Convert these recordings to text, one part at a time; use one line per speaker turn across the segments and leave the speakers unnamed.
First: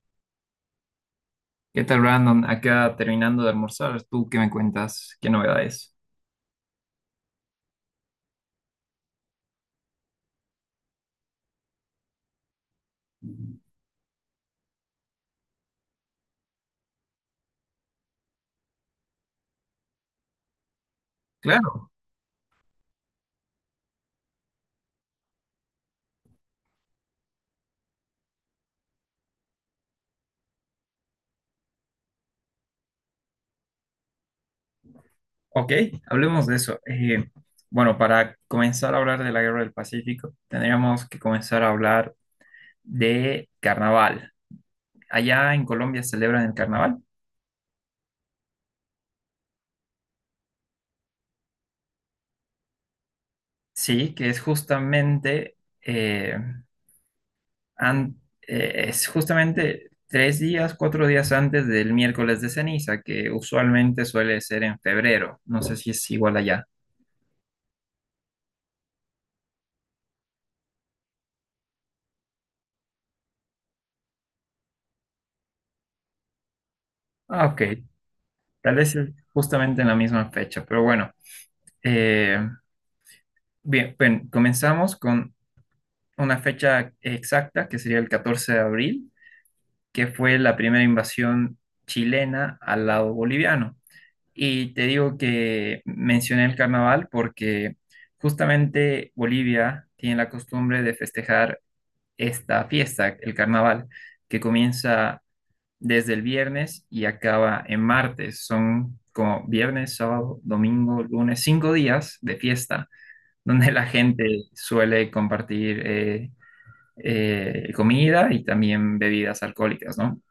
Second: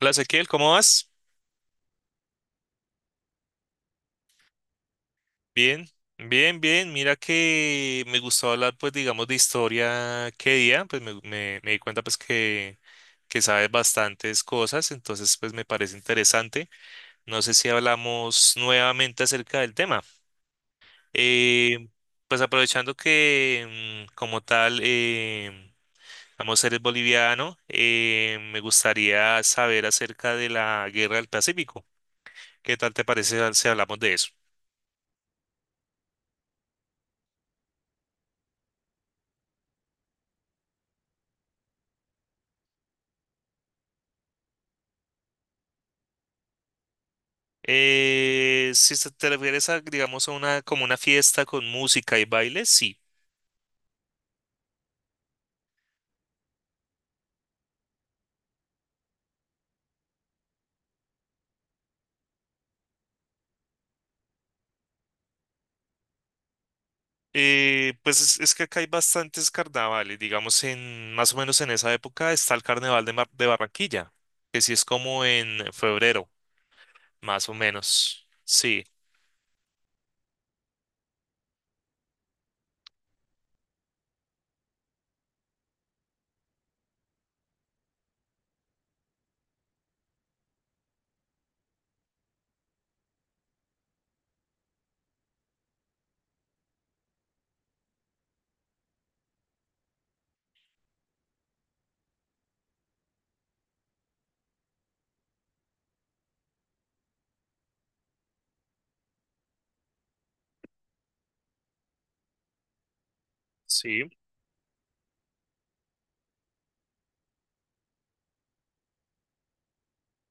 Hola Ezequiel, ¿cómo vas?
¿Qué tal, Brandon? Acá terminando de almorzar, ¿tú qué me cuentas? ¿Qué
Bien,
novedades?
bien, bien. Mira que me gustó hablar, pues, digamos, de historia qué día, pues me di cuenta, pues, que sabes bastantes cosas, entonces, pues, me parece interesante. No sé si hablamos nuevamente acerca del tema. Eh,
Claro,
pues, aprovechando que, como tal, vamos a ser boliviano, me gustaría saber acerca de la Guerra del Pacífico. ¿Qué tal te parece si hablamos de eso?
ok, hablemos de eso. Bueno, para comenzar a hablar de la Guerra del Pacífico, tendríamos que comenzar a hablar de carnaval. Allá en Colombia celebran el carnaval,
Si se te refieres a, digamos, a una, como una fiesta con música y baile, sí.
sí, que es justamente, eh, an- es justamente tres días, cuatro días antes del miércoles de ceniza, que usualmente suele ser en febrero. No sé si es igual allá.
Pues es que acá hay bastantes carnavales, digamos, en más o menos en esa época está el carnaval de, de Barranquilla, que sí es como en febrero,
Ah,
más o
ok.
menos.
Tal
Sí,
vez es justamente en la misma fecha, pero bueno. eh, bien, comenzamos con una fecha exacta, que sería el 14 de abril, que fue la primera invasión chilena al lado boliviano. Y te digo que mencioné el carnaval porque justamente Bolivia tiene la costumbre de festejar esta fiesta, el carnaval, que comienza desde el viernes y acaba en martes. Son como viernes, sábado, domingo, lunes, cinco días de fiesta, donde la
sí,
gente suele compartir comida y también bebidas alcohólicas, ¿no?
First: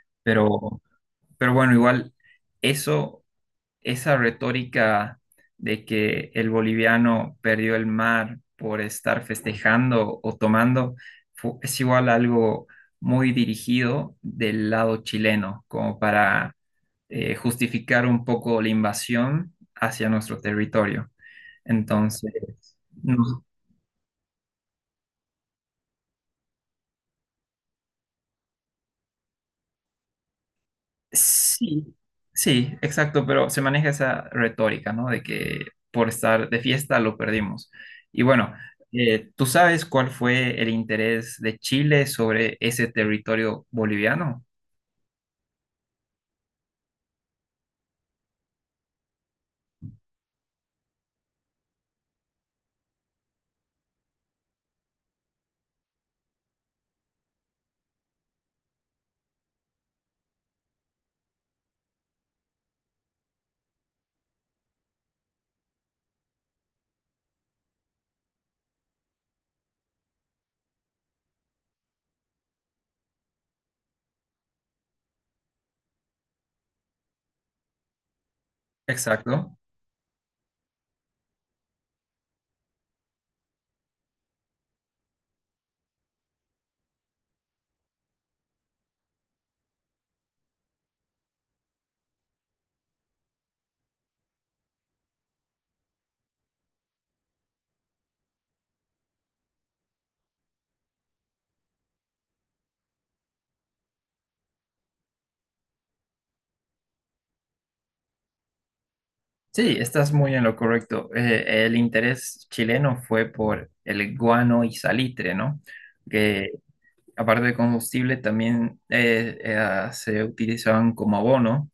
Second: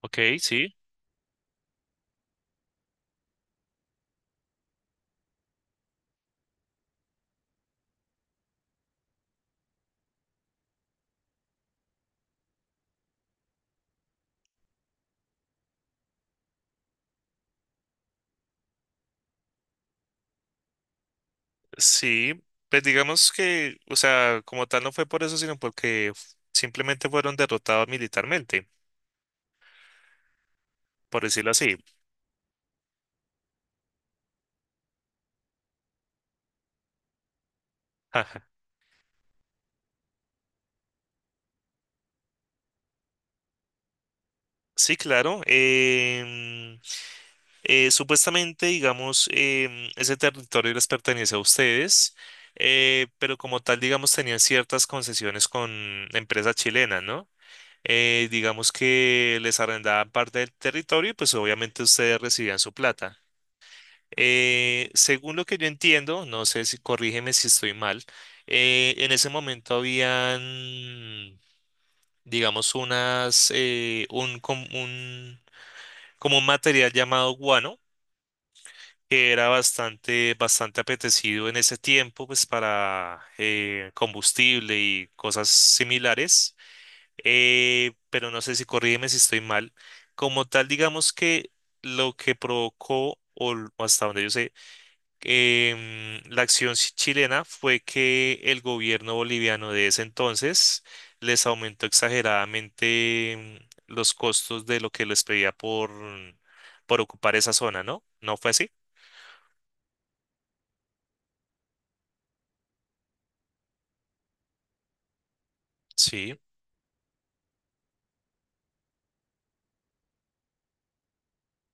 ok, sí,
Pero, pero bueno, igual eso esa retórica de que el boliviano perdió el mar por estar festejando o tomando es igual algo muy dirigido del lado chileno, como para justificar un poco la invasión hacia nuestro territorio.
sí.
Entonces,
Pues digamos
no.
que, o sea, como tal no fue por eso, sino porque simplemente fueron derrotados militarmente, por decirlo así.
Sí, sí, exacto, pero se maneja esa retórica, ¿no? De que por estar de fiesta lo perdimos. Y
Ajá.
bueno, ¿tú sabes cuál fue el interés de Chile sobre ese territorio boliviano?
Sí, claro. Supuestamente, digamos, ese territorio les pertenece a ustedes, pero como tal, digamos, tenían ciertas concesiones con empresas chilenas, ¿no? Digamos que les arrendaban parte del territorio y pues obviamente ustedes recibían su plata. Según lo que yo entiendo, no sé si corrígeme si estoy mal, en ese momento habían, digamos, un, como un material llamado guano. Era
Exacto.
bastante, bastante apetecido en ese tiempo, pues para combustible y cosas similares. Pero no sé si corrígeme si estoy mal. Como tal, digamos que lo que provocó, o hasta donde yo sé, la acción chilena fue que el gobierno boliviano de ese entonces les aumentó exageradamente los costos de lo que les pedía por ocupar esa zona, ¿no? ¿No fue así?
Sí, estás muy en lo correcto. El interés chileno fue por el guano y salitre, ¿no?
Sí.
Que aparte de combustible, también se utilizaban como abono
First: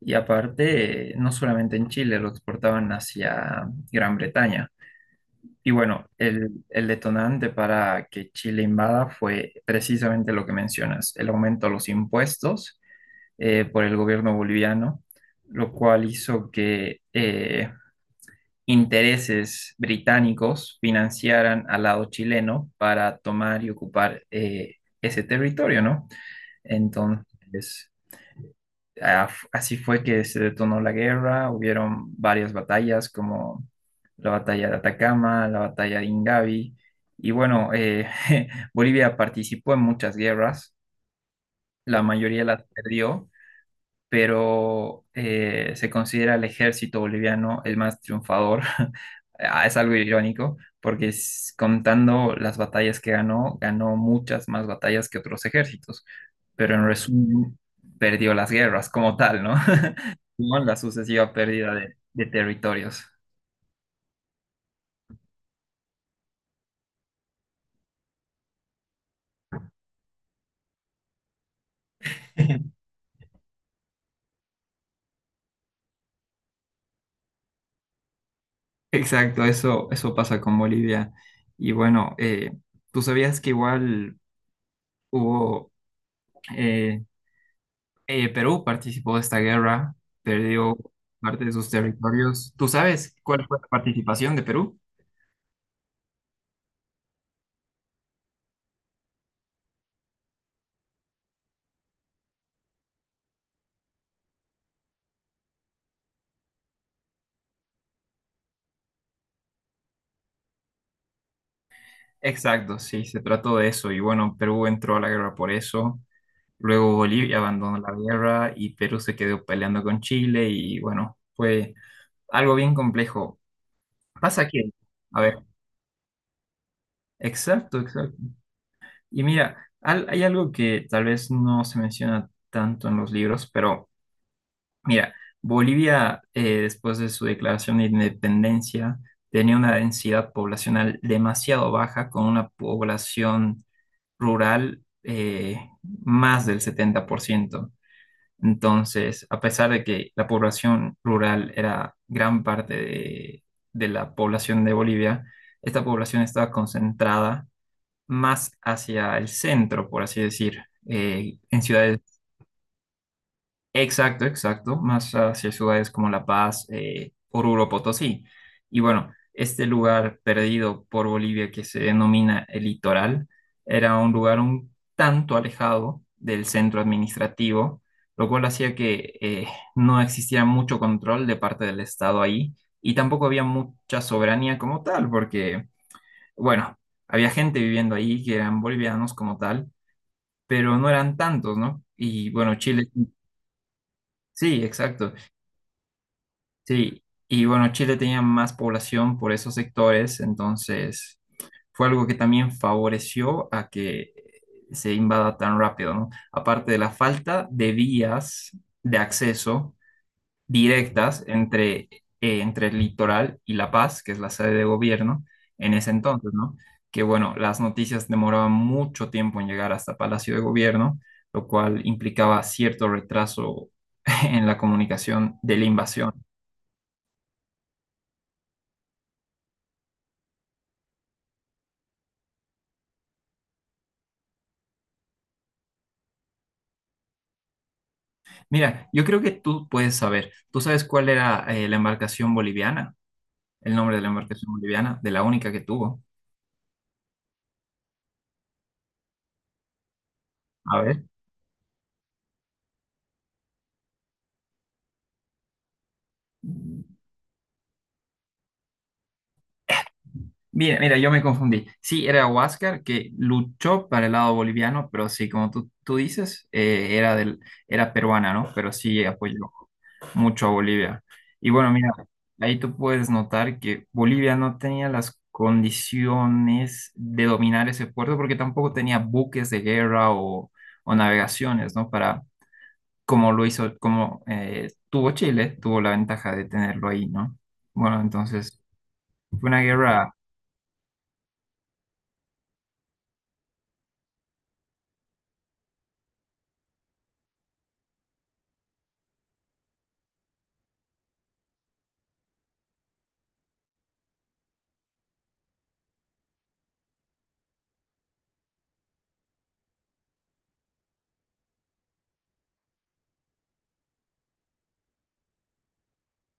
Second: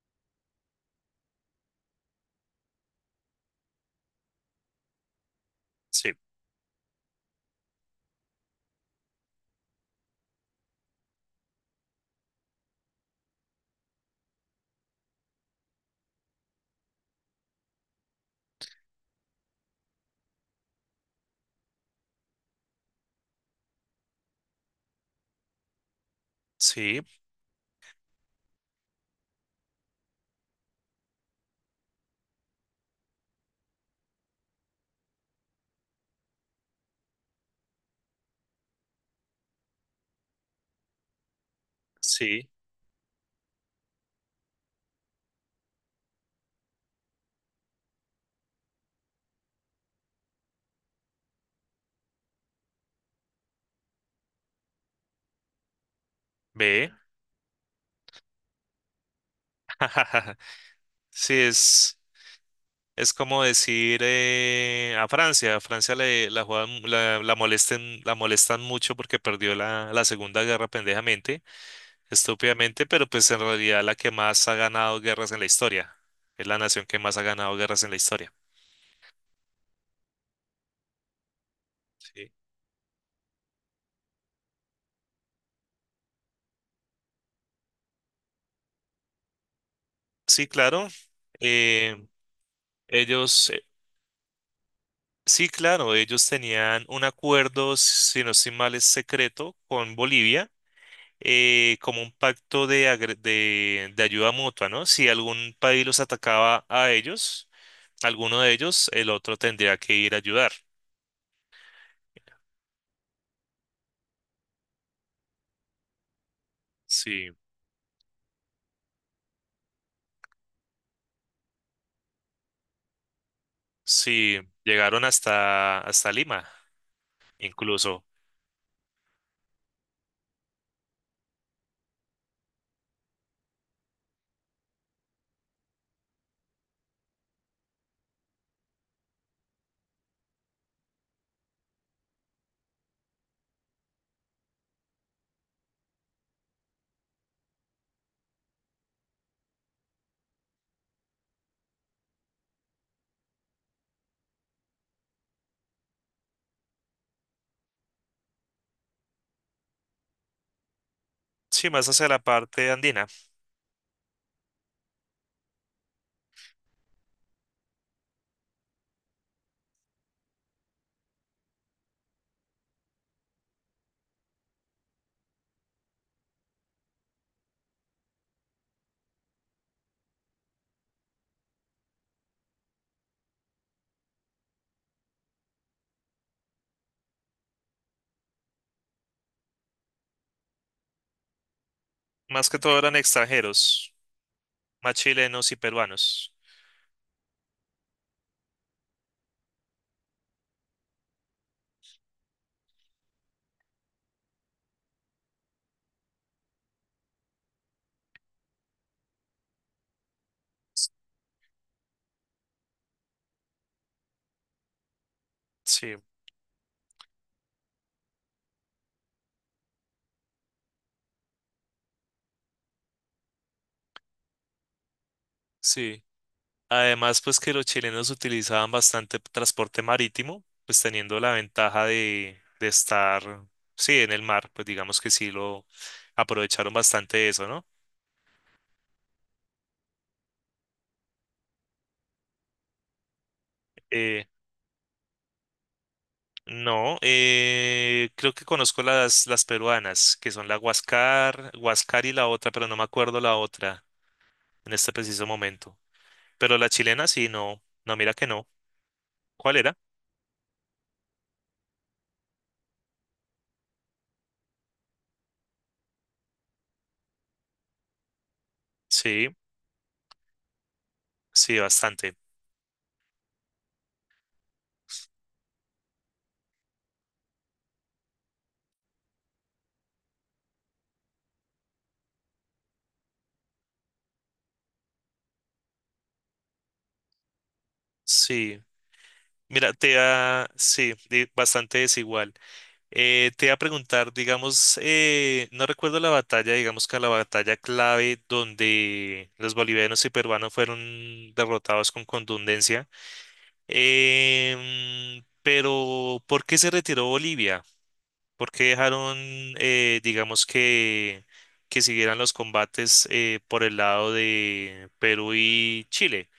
y aparte, no solamente en Chile, lo exportaban hacia Gran Bretaña. Y bueno,
Sí,
el detonante para que Chile invada fue precisamente lo que mencionas, el aumento a los impuestos por el gobierno boliviano, lo cual hizo que intereses británicos financiaran al lado chileno para tomar y ocupar ese territorio, ¿no?
sí,
Entonces, así fue que se detonó la guerra, hubieron varias batallas como la batalla de Atacama, la batalla de Ingavi, y bueno, Bolivia participó en muchas guerras, la mayoría
sí,
las perdió, pero se considera el ejército boliviano el más triunfador. Ah, es algo irónico, porque contando las batallas que ganó, ganó muchas más batallas que otros ejércitos, pero en
ve.
resumen perdió las guerras como tal, ¿no? Con la sucesiva
Sí,
pérdida de territorios.
es como decir a Francia. A Francia le, la, juegan- la, molesten, la molestan mucho porque perdió la Segunda Guerra pendejamente, estúpidamente, pero pues en realidad la que más ha ganado guerras en la historia. Es la nación que más ha ganado guerras en la historia.
Exacto, eso pasa con Bolivia. Y bueno,
Sí,
tú sabías que igual hubo, eh, Perú participó de esta guerra,
sí,
perdió
claro.
parte de sus
eh,
territorios. ¿Tú sabes cuál
ellos,
fue
eh,
la participación de Perú?
sí, claro, ellos tenían un acuerdo, si no estoy mal, es secreto con Bolivia como un pacto de, de ayuda mutua, ¿no? Si algún país los atacaba a ellos, alguno de ellos, el otro tendría que ir a ayudar.
Exacto, sí, se trató de eso. Y bueno, Perú entró a la guerra por eso. Luego
Sí,
Bolivia abandonó la guerra y Perú se quedó peleando con Chile y bueno, fue algo bien complejo.
sí,
Pasa que,
llegaron
a ver,
hasta, hasta Lima,
exacto,
incluso.
exacto. Y mira, hay algo que tal vez no se menciona tanto en los libros, pero mira, Bolivia después de su declaración de independencia tenía una densidad poblacional demasiado baja con una población rural más del 70%. Entonces, a pesar de que la población rural era gran parte de la población de Bolivia, esta población estaba concentrada más hacia el centro, por así decir, en
Sí, más
ciudades.
hacia la parte andina.
Exacto, exacto, más hacia ciudades como La Paz, Oruro, Potosí. Y bueno, este lugar perdido por Bolivia que se denomina el Litoral era un lugar un tanto alejado del centro administrativo, lo cual hacía que no existiera mucho control de parte del Estado ahí y tampoco había mucha soberanía como tal, porque, bueno, había gente viviendo ahí que eran bolivianos como tal, pero no eran tantos, ¿no? Y
Más
bueno,
que todo
Chile,
eran extranjeros,
sí,
más
exacto.
chilenos y peruanos.
Sí, y bueno, Chile tenía más población por esos sectores, entonces fue algo que también favoreció a que se invada tan rápido, ¿no? Aparte de la falta de vías de acceso directas entre, entre el litoral y La Paz, que es la sede de gobierno en ese
Sí,
entonces, ¿no? Que bueno, las noticias demoraban mucho tiempo en llegar hasta Palacio de Gobierno, lo cual implicaba cierto retraso en la comunicación de la
sí.
invasión.
Además, pues que los chilenos utilizaban bastante transporte marítimo, pues teniendo la ventaja de estar, sí, en el mar, pues digamos que sí lo aprovecharon bastante de eso, ¿no?
Mira, yo creo que tú puedes saber. ¿Tú sabes cuál era la embarcación boliviana? El nombre de la
Eh,
embarcación boliviana, de la única que tuvo.
no, creo que conozco las peruanas, que son la
A ver.
Huascar, Huascar y la otra, pero no me acuerdo la otra en este preciso momento. Pero la chilena sí, no, no, mira que no. ¿Cuál era?
Mira, yo me confundí. Sí, era Huáscar que luchó para el lado boliviano, pero sí, como tú dices, era era peruana, ¿no? Pero sí
Sí,
apoyó mucho a Bolivia. Y
sí,
bueno, mira,
bastante.
ahí tú puedes notar que Bolivia no tenía las condiciones de dominar ese puerto porque tampoco tenía buques de guerra o navegaciones, ¿no? Para, como lo hizo, como tuvo Chile, tuvo la ventaja de tenerlo ahí, ¿no? Bueno, entonces
Sí,
fue una
mira, te
guerra.
da, sí, bastante desigual. Te iba a preguntar, digamos, no recuerdo la batalla, digamos que la batalla clave donde los bolivianos y peruanos fueron derrotados con contundencia. Pero, ¿por qué se retiró Bolivia? ¿Por qué dejaron, digamos que siguieran los combates por el lado de Perú y Chile?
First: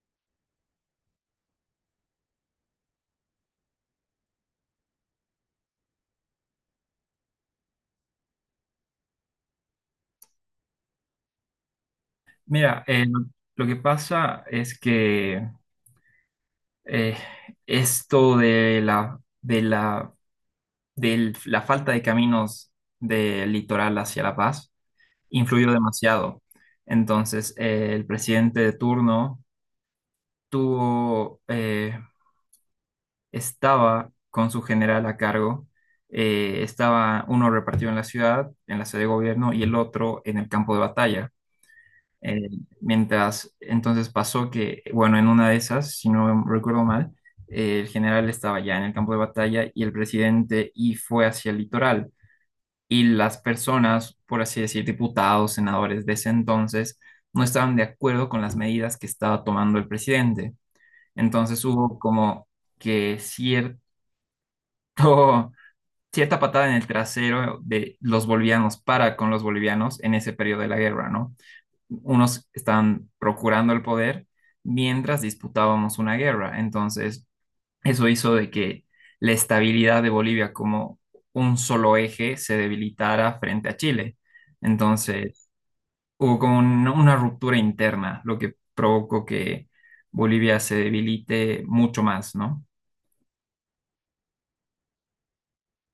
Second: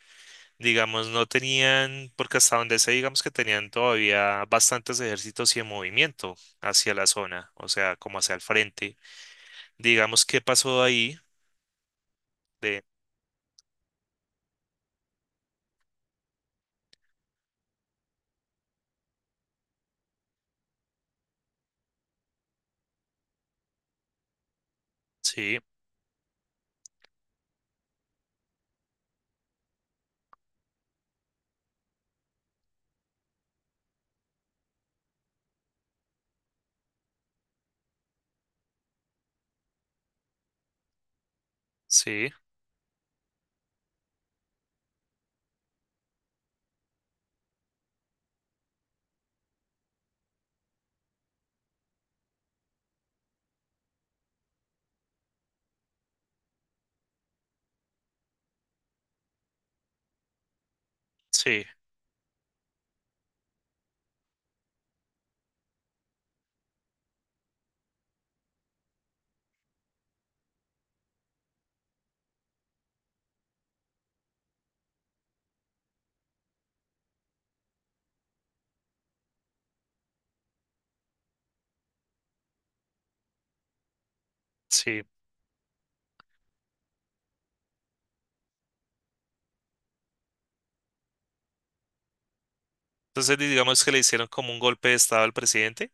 Digamos, no tenían, porque hasta donde sé, digamos que tenían todavía bastantes ejércitos y en movimiento hacia la zona, o sea, como hacia el frente. Digamos, ¿qué pasó ahí? De,
Mira, lo que pasa es que eh, esto de la falta de caminos del litoral hacia La Paz
sí,
influyó demasiado. Entonces, el presidente de turno tuvo, eh, estaba con su general a cargo, estaba uno repartido en la ciudad, en la sede de gobierno, y el otro en el campo de batalla.
sí,
Eh, mientras, entonces pasó que, bueno, en una de esas, si no recuerdo mal, el general estaba ya en el campo de batalla y el presidente y fue hacia el litoral. Y las personas, por así decir, diputados, senadores de ese entonces, no estaban de acuerdo con las medidas que estaba tomando el presidente.
sí,
Entonces hubo como que cierto, cierta patada en el trasero de los bolivianos para con los bolivianos en ese periodo de la guerra, ¿no? Unos estaban procurando el poder mientras disputábamos una guerra. Entonces eso hizo de que la estabilidad de Bolivia como un solo eje se debilitara frente a Chile.
sí.
Entonces, hubo como una ruptura interna, lo que provocó que Bolivia se debilite mucho más, ¿no?
Entonces, digamos que le hicieron como un golpe de estado al presidente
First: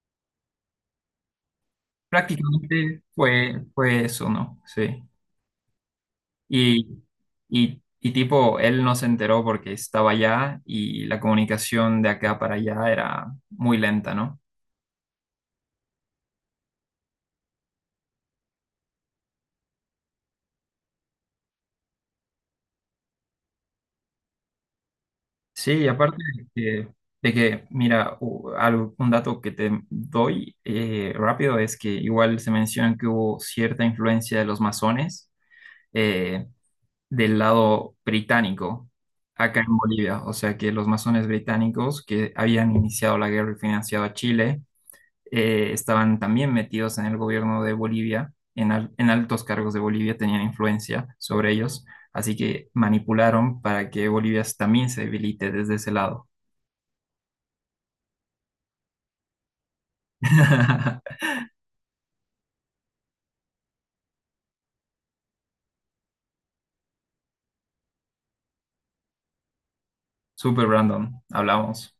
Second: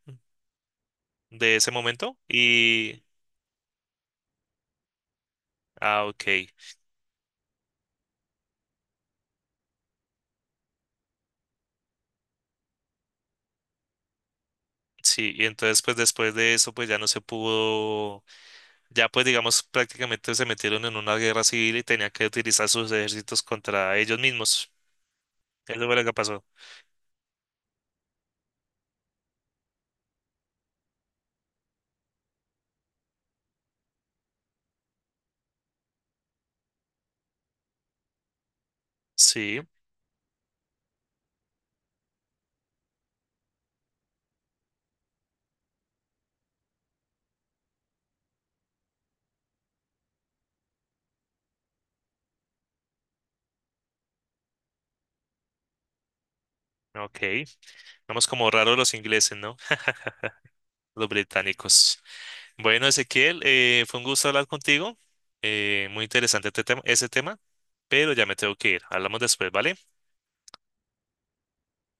de ese momento y,
Prácticamente fue eso, ¿no? Sí.
ah, ok,
Y, y tipo, él no se enteró porque estaba allá y la comunicación de acá para allá era muy lenta, ¿no?
sí, y entonces, pues después de eso, pues ya no se pudo, ya pues digamos, prácticamente se metieron en una guerra civil y tenían que utilizar sus ejércitos contra ellos mismos.
Sí,
Eso
y
fue lo que
aparte
pasó.
de que, mira, un dato que te doy rápido es que igual se menciona que hubo cierta influencia de los masones eh, del lado británico
Sí,
acá en Bolivia. O sea que los masones británicos que habían iniciado la guerra y financiado a Chile estaban también metidos en el gobierno de Bolivia, en, en altos cargos de Bolivia tenían influencia sobre ellos. Así que manipularon para que Bolivia también se debilite desde ese lado.
ok. Vamos como raros los ingleses, ¿no? Los británicos. Bueno, Ezequiel, fue un gusto hablar contigo. Muy interesante este tema, ese tema, pero ya me tengo que ir. Hablamos después, ¿vale?
Super Brandon, hablamos.